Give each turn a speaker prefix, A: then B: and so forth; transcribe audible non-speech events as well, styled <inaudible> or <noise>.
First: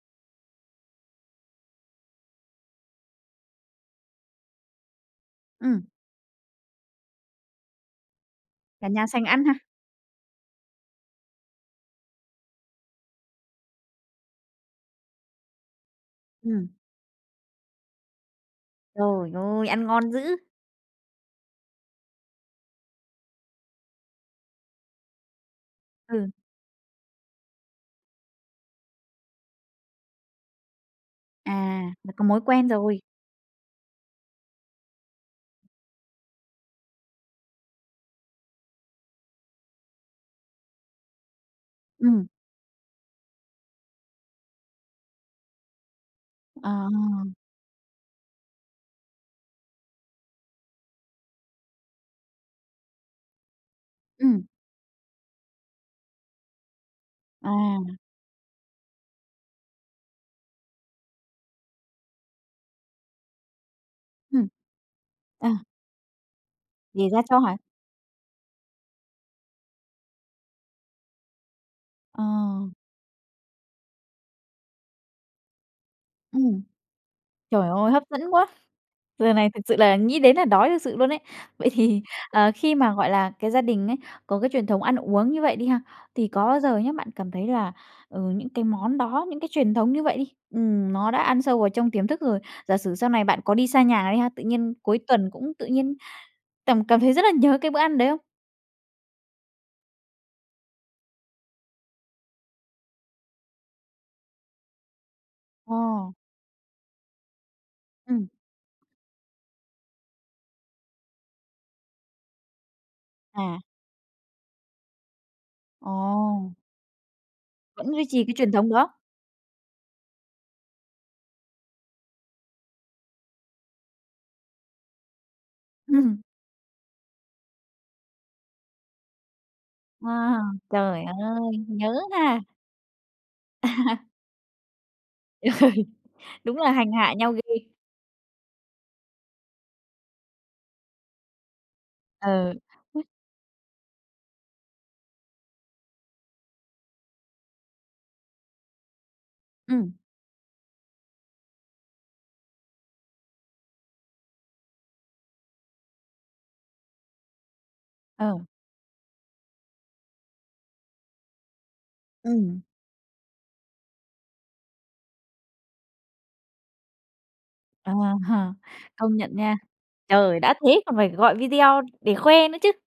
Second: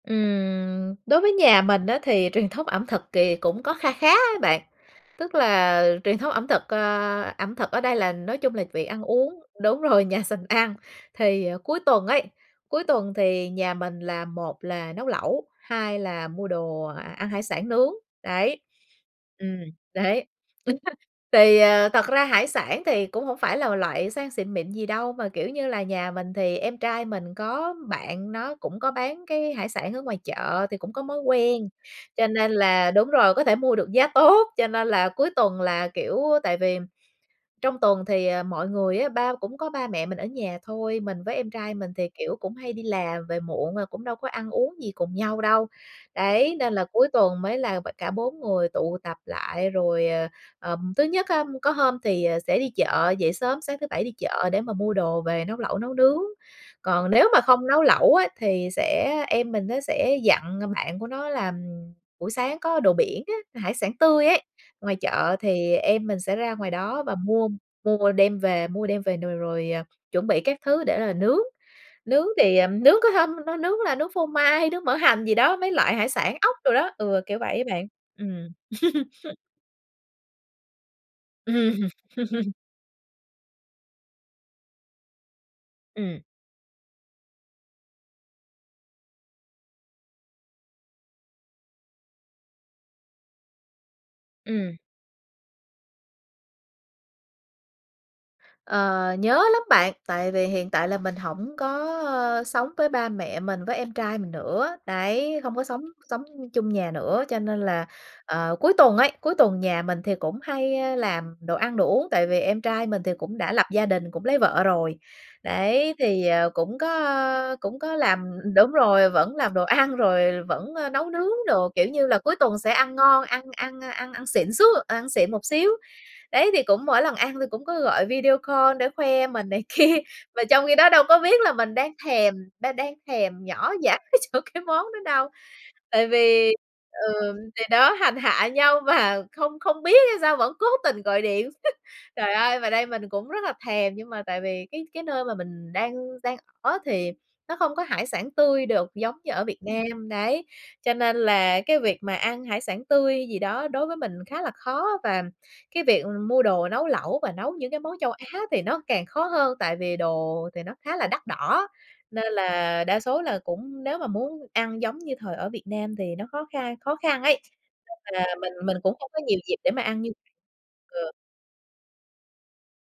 A: Ừm, đối với nhà mình á thì truyền thống ẩm thực kìa cũng có kha khá á bạn, tức
B: Ừm.
A: là truyền thống ẩm thực, ơ, ẩm thực ở đây là nói chung là việc
B: Cả
A: ăn
B: nhà sành
A: uống
B: ăn ha.
A: đúng rồi, nhà sành ăn. Thì cuối tuần ấy, cuối tuần thì nhà mình là một là nấu lẩu, hai là mua
B: Ừm.
A: đồ ăn hải sản nướng, đấy,
B: Trời
A: ừm,
B: ơi, ăn ngon dữ!
A: đấy,. <unintelligible> Thì, ờ, thật ra hải sản thì cũng hổng phải là loại sang xịn mịn gì đâu, mà, kiểu như là, nhà
B: Ừ.
A: mình thì em trai mình có bạn nó cũng có bán cái hải sản ở ngoài chợ thì cũng có mối quen,
B: À, là có
A: cho
B: mối
A: nên
B: quen
A: là
B: rồi.
A: đúng rồi, có thể mua được giá tốt, cho nên là cuối tuần là, kiểu, tại vì trong tuần thì, ờ, mọi người á ba cũng có ba mẹ mình ở nhà thôi, mình với em trai mình thì,
B: Ừm.
A: kiểu, cũng hay đi làm về muộn rồi cũng đâu có ăn uống gì cùng nhau đâu. Đấy, nên là cuối
B: Ờ.
A: tuần mới là b cả 4 người tụ tập lại rồi, ờ, ờm, thứ nhất á, có hôm thì, à, sẽ đi chợ, dậy sớm, sáng thứ Bảy đi
B: Ừm.
A: chợ để mà mua đồ về nấu lẩu nấu nướng. Còn nếu mà không nấu
B: À.
A: lẩu á thì sẽ em mình nó sẽ dặn, ờ, bạn của nó là buổi sáng có đồ biển á, hải sản tươi ấy,
B: Ừm,
A: ngoài chợ
B: à.
A: thì em mình sẽ ra ngoài đó và
B: <unintelligible> cho
A: mua
B: hả?
A: mua đem về mua đem về nồi rồi chuẩn bị các thứ để là nướng. Nướng thì, à,
B: Ờ.
A: nướng có hôm nó nướng là nướng phô mai, nướng mỡ hành gì đó, mấy loại hải sản ốc
B: Ừm.
A: đồ đó, ừ, kiểu vậy á
B: Trời
A: bạn.
B: ơi hấp dẫn quá!
A: Ừm. <laughs>
B: Giờ này thực sự là nghĩ đến là đói thực sự luôn ấy. Vậy
A: Ừm.
B: thì, ờ,
A: <laughs>
B: khi mà, gọi là, cái gia đình ấy, có cái truyền thống ăn uống như vậy đi ha,
A: Ừm.
B: thì có bao giờ nhá, bạn cảm thấy là, ừ, những cái món đó, những cái truyền thống như vậy đi, ừm, nó đã ăn sâu vào trong tiềm thức rồi, giả sử sau này bạn có đi xa nhà đi ha, tự nhiên
A: Ừm.
B: cuối tuần cũng tự nhiên cảm cảm thấy rất là nhớ cái bữa ăn đấy không?
A: Ờ, nhớ lắm bạn, tại vì hiện tại là mình hổng có sống với ba mẹ mình với em trai mình nữa, đấy, không có sống
B: Ờ.
A: sống chung nhà nữa, cho nên là,
B: Ừm.
A: ờ, cuối tuần ấy, cuối tuần nhà mình thì cũng hay, ơ, làm đồ ăn đồ uống, tại vì em trai mình thì cũng đã
B: À.
A: lập gia đình, cũng lấy vợ rồi. Đấy, thì, ờ,
B: Ồ.
A: cũng có, ơ, cũng
B: Vẫn
A: có
B: duy trì
A: làm
B: cái truyền thống
A: đúng
B: đó.
A: rồi, vẫn làm đồ ăn rồi vẫn, ơ, nấu nướng đồ, kiểu như là, cuối tuần sẽ ăn ngon, ăn ăn ăn ăn xịn xú ăn xịn một xíu.
B: Ừm.
A: Đấy thì cũng mỗi lần ăn thì cũng có gọi video call để khoe mình này kia,
B: À,
A: mà trong khi đó đâu
B: trời
A: có biết là
B: ơi,
A: mình
B: nhớ
A: đang thèm,
B: ha!
A: đang đang thèm nhỏ dãi
B: <laughs>
A: chỗ cái món đó đâu.
B: <laughs>
A: Tại vì,
B: Đúng là hành hạ nhau
A: ừm, thì
B: ghê.
A: đó hành hạ nhau mà không không biết hay sao vẫn cố tình gọi điện. <laughs> Trời
B: Ờ.
A: ơi mà đây
B: <unintelligible>
A: mình cũng rất là thèm nhưng mà tại vì cái cái nơi mà mình đang đang ở thì nó không có hải sản tươi được giống như ở Việt
B: Ừm.
A: Nam, đấy. Cho nên là cái việc mà ăn hải sản tươi gì đó đối với mình khá là khó, và cái việc mua đồ nấu lẩu và nấu những cái món châu Á
B: Ờ.
A: thì nó càng khó hơn, tại vì đồ thì nó khá là đắt đỏ. Nên
B: Ừm.
A: là đa số là cũng nếu mà muốn ăn giống như thời ở Việt Nam thì nó khó khăn khó khăn ấy,
B: Ờ,
A: nên là mình mình cũng không
B: công
A: có
B: nhận
A: nhiều dịp
B: nha.
A: để mà ăn như
B: Trời, đã thế còn phải
A: ừ.
B: gọi video để khoe nữa chứ.